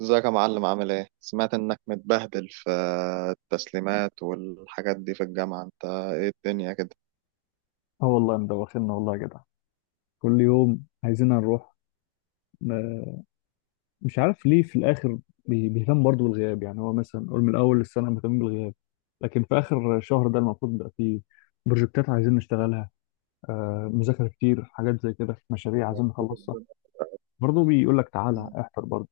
ازيك يا معلم؟ عامل ايه؟ سمعت انك متبهدل في التسليمات والحاجات دي في الجامعة. انت ايه الدنيا كده؟ اه، والله مدوخنا والله يا جدع. كل يوم عايزين نروح. ما- مش عارف ليه في الاخر. بيهتم برضه بالغياب. يعني هو مثلا قول من اول السنه مهتم بالغياب، لكن في اخر شهر ده المفروض بقى فيه بروجكتات عايزين نشتغلها. مذاكره كتير، حاجات زي كده، مشاريع عايزين نخلصها، برضه بيقول لك تعالى مم. احضر برضه.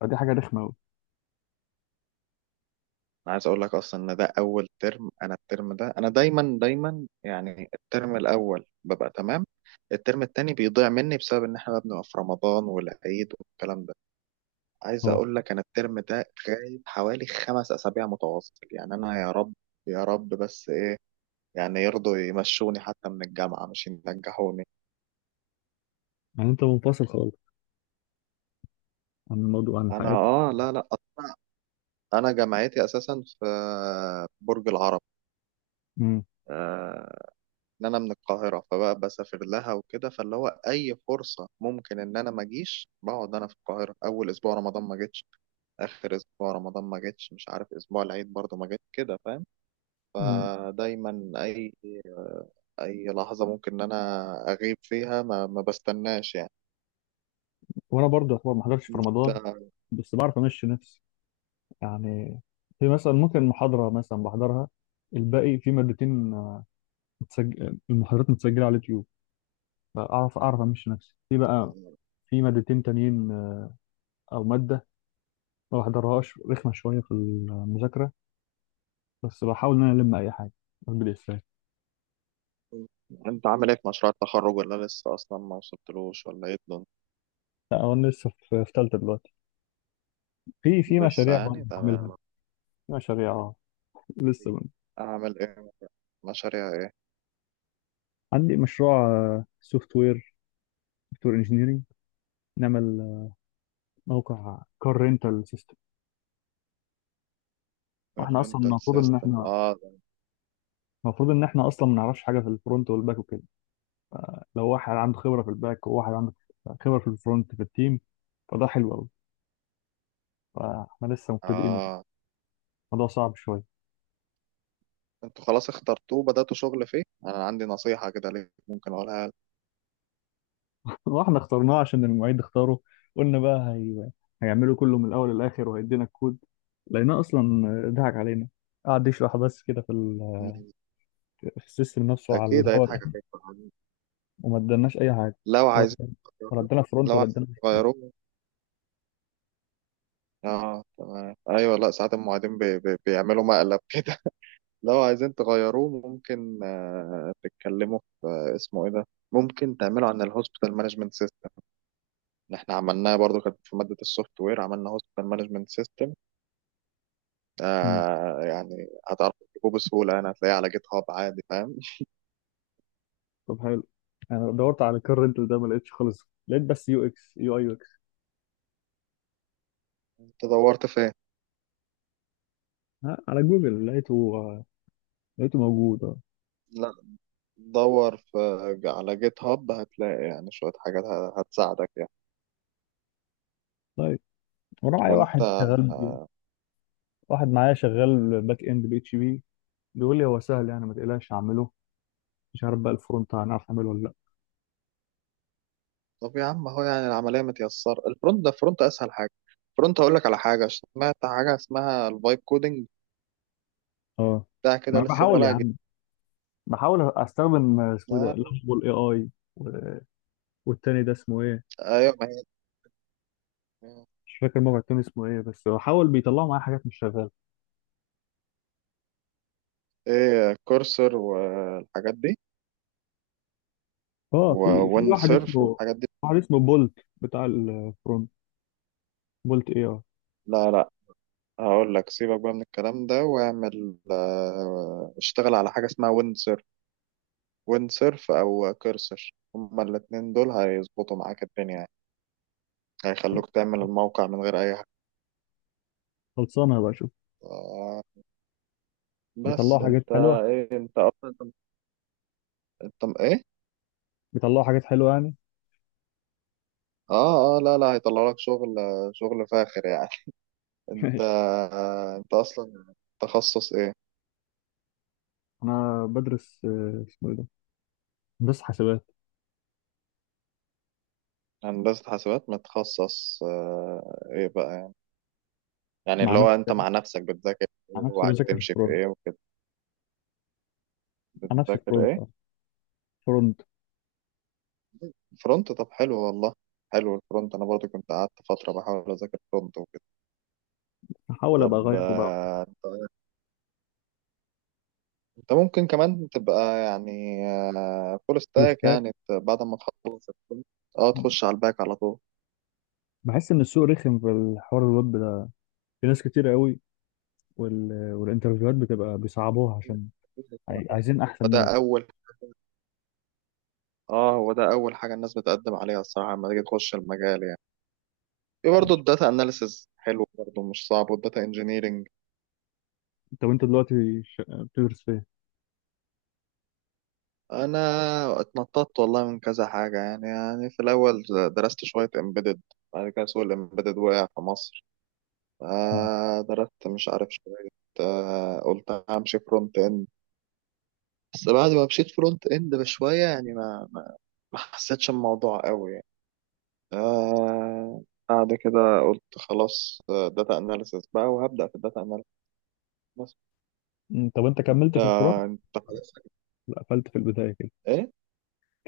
فدي حاجه رخمه قوي. انا عايز اقول لك اصلا ان ده اول ترم. انا الترم ده، انا دايما يعني الترم الاول ببقى تمام. الترم التاني بيضيع مني بسبب ان احنا بقى بنبقى في رمضان والعيد والكلام ده. عايز اه، اقول لك انا الترم ده غايب حوالي 5 اسابيع متواصل. يعني انا يا رب يا رب، بس ايه؟ يعني يرضوا يمشوني حتى من الجامعة، مش ينجحوني. يعني انت منفصل خالص عن الموضوع، عن انا الحياه. اه، لا لا، انا جامعتي اساسا في برج العرب. مم. آه، ان انا من القاهره فبقى بسافر لها وكده، فاللي هو اي فرصه ممكن ان انا ما اجيش بقعد انا في القاهره. اول اسبوع رمضان ما جيتش، اخر اسبوع رمضان ما جيتش، مش عارف اسبوع العيد برضه ما جيت كده، فاهم؟ مم. فدايما اي اي لحظه ممكن ان انا اغيب فيها، ما بستناش يعني. وانا برضه يعتبر ما حضرتش في رمضان، انت بس بعرف امشي نفسي. يعني في مثلا ممكن محاضرة مثلا بحضرها. الباقي في مادتين، متسجل المحاضرات متسجلة على اليوتيوب، فأعرف أعرف أمشي نفسي في بقى. في مادتين تانيين، أو مادة ما بحضرهاش رخمة شوية في المذاكرة. بس بحاول إن أنا ألم أي حاجة. أقول إزاي؟ عامل ايه في مشروع التخرج؟ ولا لسه اصلا ما وصلتلوش؟ ولا ايه الدنيا؟ لا هو أنا لسه في تالتة دلوقتي. في لسه مشاريع برضه يعني بعملها. تمام. في مشاريع، لسه بعمل. اعمل ايه؟ مشاريع ايه؟ عندي مشروع سوفت وير. سوفت وير انجينيرنج. نعمل، موقع كار رينتال سيستم. واحنا اصلا الرينتال سيستم، اه ده- المفروض ان احنا اصلا ما نعرفش حاجه في الفرونت والباك وكده. لو واحد عنده خبره في الباك، وواحد عنده خبره في الفرونت في التيم، فده حلو قوي. فاحنا لسه مبتدئين وكده. اه، الموضوع صعب شويه. انتوا خلاص اخترتوه بدأتوا شغل فيه. انا عندي نصيحة كده ليك ممكن اقولها لك. واحنا اخترناه عشان المعيد اختاره. قلنا بقى هيعمله كله من الاول للاخر وهيدينا الكود. لقيناه اصلا ضحك علينا. قعد يشرح بس كده مم. في السيستم نفسه على اكيد الهوا هيضحك كده. عليك طبعاً. وما ادالناش اي حاجه، لو ولا عايزين ولا تغيروه، ادانا فرونت، لو ولا عايزين ادانا اي حاجه. تغيروه، اه تمام، ايوه، لا ساعات المعيدين بي بي بيعملوا مقلب كده. لو عايزين تغيروه ممكن آه تتكلموا في آه اسمه ايه ده، ممكن تعملوا عن الهوسبيتال مانجمنت سيستم. اللي احنا عملناه برضو كانت في مادة السوفت وير، عملنا هوستل مانجمنت سيستم. مم. آه، يعني هتعرف تجيبه بسهولة، يعني هتلاقيه على جيت هاب عادي، فاهم؟ طب حلو. انا دورت على الكار رينتال ده ما لقيتش خالص، لقيت بس يو اكس يو اي. انت دورت فين؟ ها، على جوجل لقيته. لقيته موجود اه. لا، دور في على جيت هاب، هتلاقي يعني شوية حاجات هتساعدك يعني. طيب. وراعي وانت واحد شغال. آه، واحد معايا شغال باك اند بي اتش بي. بيقول لي هو سهل، يعني ما تقلقش اعمله. مش عارف بقى الفرونت هنعرف نعمله ولا لا. طب يا عم اهو، يعني العملية متيسرة. الفرونت ده الفرونت اسهل حاجة. الفرونت هقول لك على حاجة، سمعت حاجة اسمها الفايب كودنج اه، بتاع ما كده، انا لسه بحاول يا طالع جديد. عم. بحاول استخدم اسمه إيه آه، ده، لافبول اي اي. والتاني ده اسمه ايه؟ ايوه ما هي، مش فاكر الموقع التاني اسمه ايه، بس بحاول بيطلعوا معايا حاجات مش شغاله. ايه كورسر والحاجات دي، اه، في وون واحد سيرف اسمه، والحاجات دي. واحد اسمه بولت بتاع الفرونت. بولت اي اي. لا لا، هقول لك سيبك بقى من الكلام ده، واعمل اشتغل على حاجة اسمها ويند سيرف. ويند سيرف او كيرسر، هما الاتنين دول هيظبطوا معاك الدنيا يعني. هيخلوك تعمل الموقع من غير اي حاجة. خلصانه بقى، شوف. آه، بيطلعوا بس حاجات انت حلوه. ايه؟ انت ايه؟ بيطلعوا حاجات حلوه يعني. اه اه، لا لا، هيطلع لك شغل، شغل فاخر يعني. انت آه، انت اصلا تخصص ايه؟ انا بدرس، اسمه ايه ده، بس حسابات. هندسة حاسبات متخصص آه، ايه بقى؟ يعني مع اللي هو انت نفسي. مع نفسك بتذاكر مع ايه؟ نفسي وعايز بذاكر تمشي في الفرونت. ايه وكده؟ مع نفسي بتذاكر الفرونت، ايه؟ فرونت. فرونت، طب حلو والله. حلو الفرونت، انا برضو كنت قعدت فترة بحاول اذاكر فرونت وكده. بحاول ابقى طب اغيره بقى. آه، انت ممكن كمان تبقى يعني فول فول ستاك، ستاك. يعني بعد ما تخلص الفرونت اه تخش على الباك على طول. بحس ان السوق رخم في الحوار الويب ده. في ناس كتير قوي. والانترفيوهات بتبقى بيصعبوها عشان عايزين احسن وده ناس. اول اه، هو ده اول حاجه الناس بتقدم عليها الصراحه لما تيجي تخش المجال يعني. في طب برضه الداتا اناليسز حلو، برضه مش صعب، والداتا انجينيرنج. طب انت دلوقتي بتدرس فين؟ انا اتنططت والله من كذا حاجه يعني. في الاول درست شويه امبيدد، بعد كده سوق الامبيدد وقع في مصر، مم. فدرست مش عارف شويه. آه، قلت همشي فرونت اند، بس بعد ما مشيت فرونت اند بشويه يعني ما حسيتش الموضوع قوي يعني. آه، بعد كده قلت خلاص داتا اناليسيس بقى، وهبدا في الداتا اناليسيس. بس مم. طب انت كملت في الفرونت؟ آه، انت خلاص، لا، قفلت في البدايه كده. ايه؟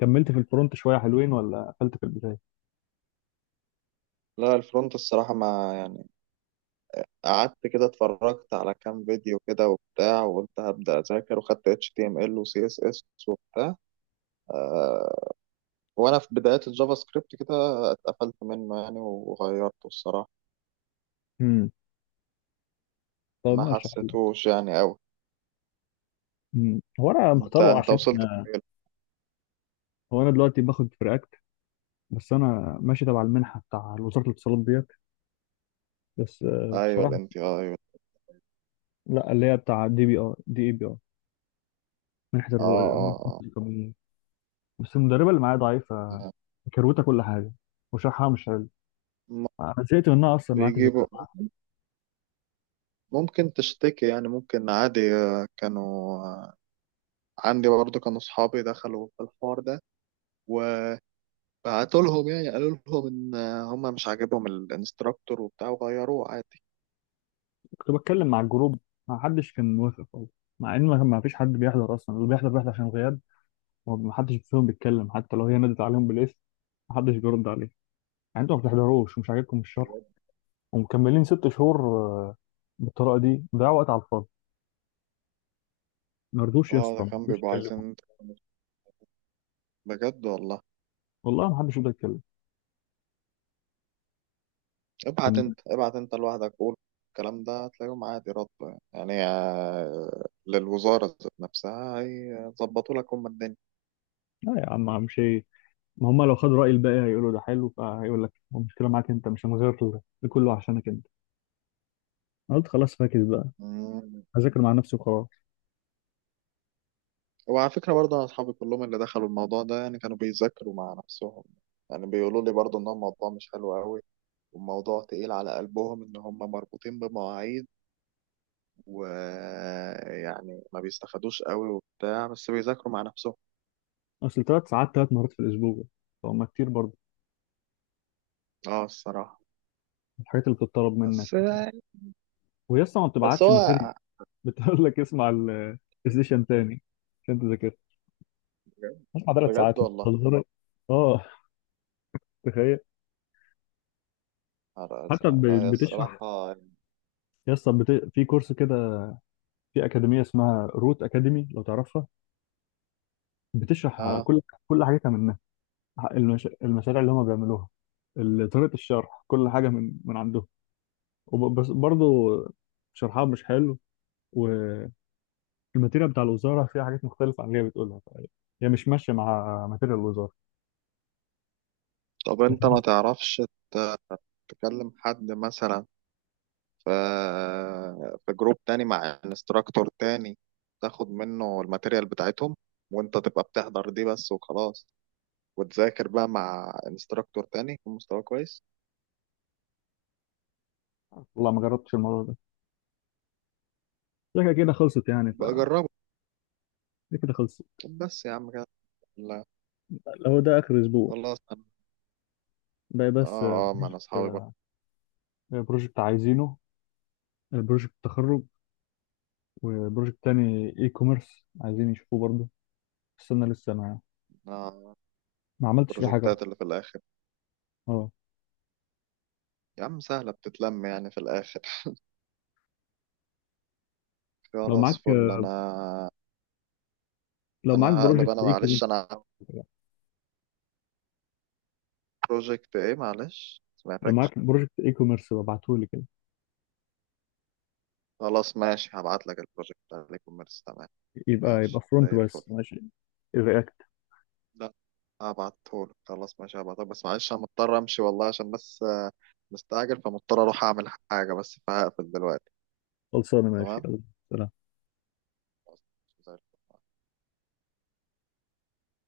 كملت في الفرونت شويه حلوين، ولا قفلت في البدايه؟ لا الفرونت الصراحه، ما قعدت كده، اتفرجت على كام فيديو كده وبتاع، وقلت هبدأ أذاكر وخدت HTML و CSS وبتاع. آه، وأنا في بدايات الجافا سكريبت كده اتقفلت منه يعني، وغيرته الصراحة. امم طب ما ماشي، حلو. حسيتوش يعني أوي. مم. هو انا مختاره أنت عشان، وصلت فين؟ هو انا دلوقتي باخد في React. بس انا ماشي تبع المنحه بتاع وزاره الاتصالات ديت. بس، أيوه ال بصراحه. NTI، أيوه. لا، اللي هي بتاع دي بي ار دي اي بي ار. منحه آه الرواد آه القانونيه. بس المدربه اللي معايا ضعيفه. آه. كروته كل حاجه. وشرحها مش حلو. م- انا زهقت منها اصلا، ما عدتش بيجيبوا، أتابعها. ممكن تشتكي يعني، ممكن عادي. آه، كانوا آه، عندي برضو كانوا صحابي دخلوا في الحوار ده، بعتوا لهم يعني، قالوا لهم ان هم مش عاجبهم الانستراكتور وبتاع، وغيروه عادي. كنت بتكلم مع الجروب، ما حدش كان موافق خالص. مع ان ما فيش حد بيحضر اصلا. اللي بيحضر بيحضر عشان غياب. وما حدش فيهم بيتكلم حتى لو هي نادت عليهم بالاسم. ما حدش بيرد عليه. يعني انتوا ما بتحضروش، ومش عاجبكم الشرح، ومكملين 6 شهور، بالطريقه دي ضيعوا وقت على الفاضي. ما رضوش يا اه، اسطى، ده ما كان رضوش بيبقوا يتكلموا. عايزين بجد والله. والله ما حدش رضى يتكلم. ابعت كان انت، ابعت انت لوحدك، قول الكلام ده هتلاقيهم عادي رد، يعني آه، للوزارة ذات نفسها، هيظبطوا لك هم الدنيا. لا يا عم، مش هي. ما هم لو خدوا رأي الباقي هيقولوا ده حلو، فهيقول لك هو المشكلة معاك انت، مش هنغير. ده كله عشانك انت. أنا قلت خلاص، فاكس بقى. مم. هذاكر مع نفسي وخلاص. وعلى فكرة برضه، أنا أصحابي كلهم اللي دخلوا الموضوع ده، يعني كانوا بيذاكروا مع نفسهم. يعني بيقولوا لي برضه إن هو الموضوع مش حلو قوي، والموضوع تقيل على قلبهم إن هم مربوطين بمواعيد، ويعني ما بيستفادوش قوي وبتاع، بس بيذاكروا مع نفسهم. اصل 3 ساعات، 3 مرات في الاسبوع، فهم كتير برضه. اه الصراحة. الحاجات اللي بتطلب منك، بس وهي اصلا ما بس بتبعتش ماتيريال. هو بتقول لك اسمع السيشن تاني عشان تذاكر. اسمع، 3 ساعات بجد والله، بتهزر. اه، تخيل. نهار حتى أزرق. لا هي بتشرح. الصراحة يعني، يا اسطى في كورس كده، في اكاديميه اسمها روت اكاديمي لو تعرفها، بتشرح اه. كل حاجتها منها. المشاريع اللي هم بيعملوها. طريقة الشرح، كل حاجة من عندهم. بس برضه شرحها مش حلو. والماتيريال بتاع الوزارة فيها حاجات مختلفة عن اللي هي بتقولها، هي مش ماشية مع ماتيريال الوزارة. طب لكن انت ما تعرفش ت- تكلم حد مثلا في جروب تاني مع انستراكتور تاني، تاخد منه الماتيريال بتاعتهم، وانت تبقى بتحضر دي بس وخلاص، وتذاكر بقى مع انستراكتور تاني يكون مستواه كويس. والله ما جربتش الموضوع ده. شكلها كده خلصت يعني بقى جربه. دي كده خلصت. طب بس يا عم كده هو ده آخر أسبوع. خلاص، انا باقي بس اه اه، ما انا بروجكت اصحابي بقى. كده. بروجكت عايزينه. بروجكت تخرج، وبروجكت تاني اي كوميرس عايزين يشوفوه برضه. السنة لسه انا ما عملتش فيه حاجة أصلاً. البروجكتات اللي في الاخر اه، يا عم سهله، بتتلم يعني في الاخر. لو خلاص معاك فل. انا لو انا معاك هقلب، بروجكت انا اي كوميرس معلش، بروجكت ايه؟ معلش لو سمعتكش. معاك بروجكت اي كوميرس ابعته لي كده. خلاص ماشي، هبعت لك البروجكت بتاع الكوميرس، تمام، يبقى ماشي فرونت زي الفل. بس، ماشي. رياكت. لا، هبعتهولك، خلاص ماشي هبعتهولك، بس معلش انا مضطر امشي والله، عشان بس آه، مستعجل، فمضطر اروح اعمل حاجه، بس فهقفل دلوقتي. خلصانه، ماشي، تمام، يلا. سلام. خلاص، زي الفل.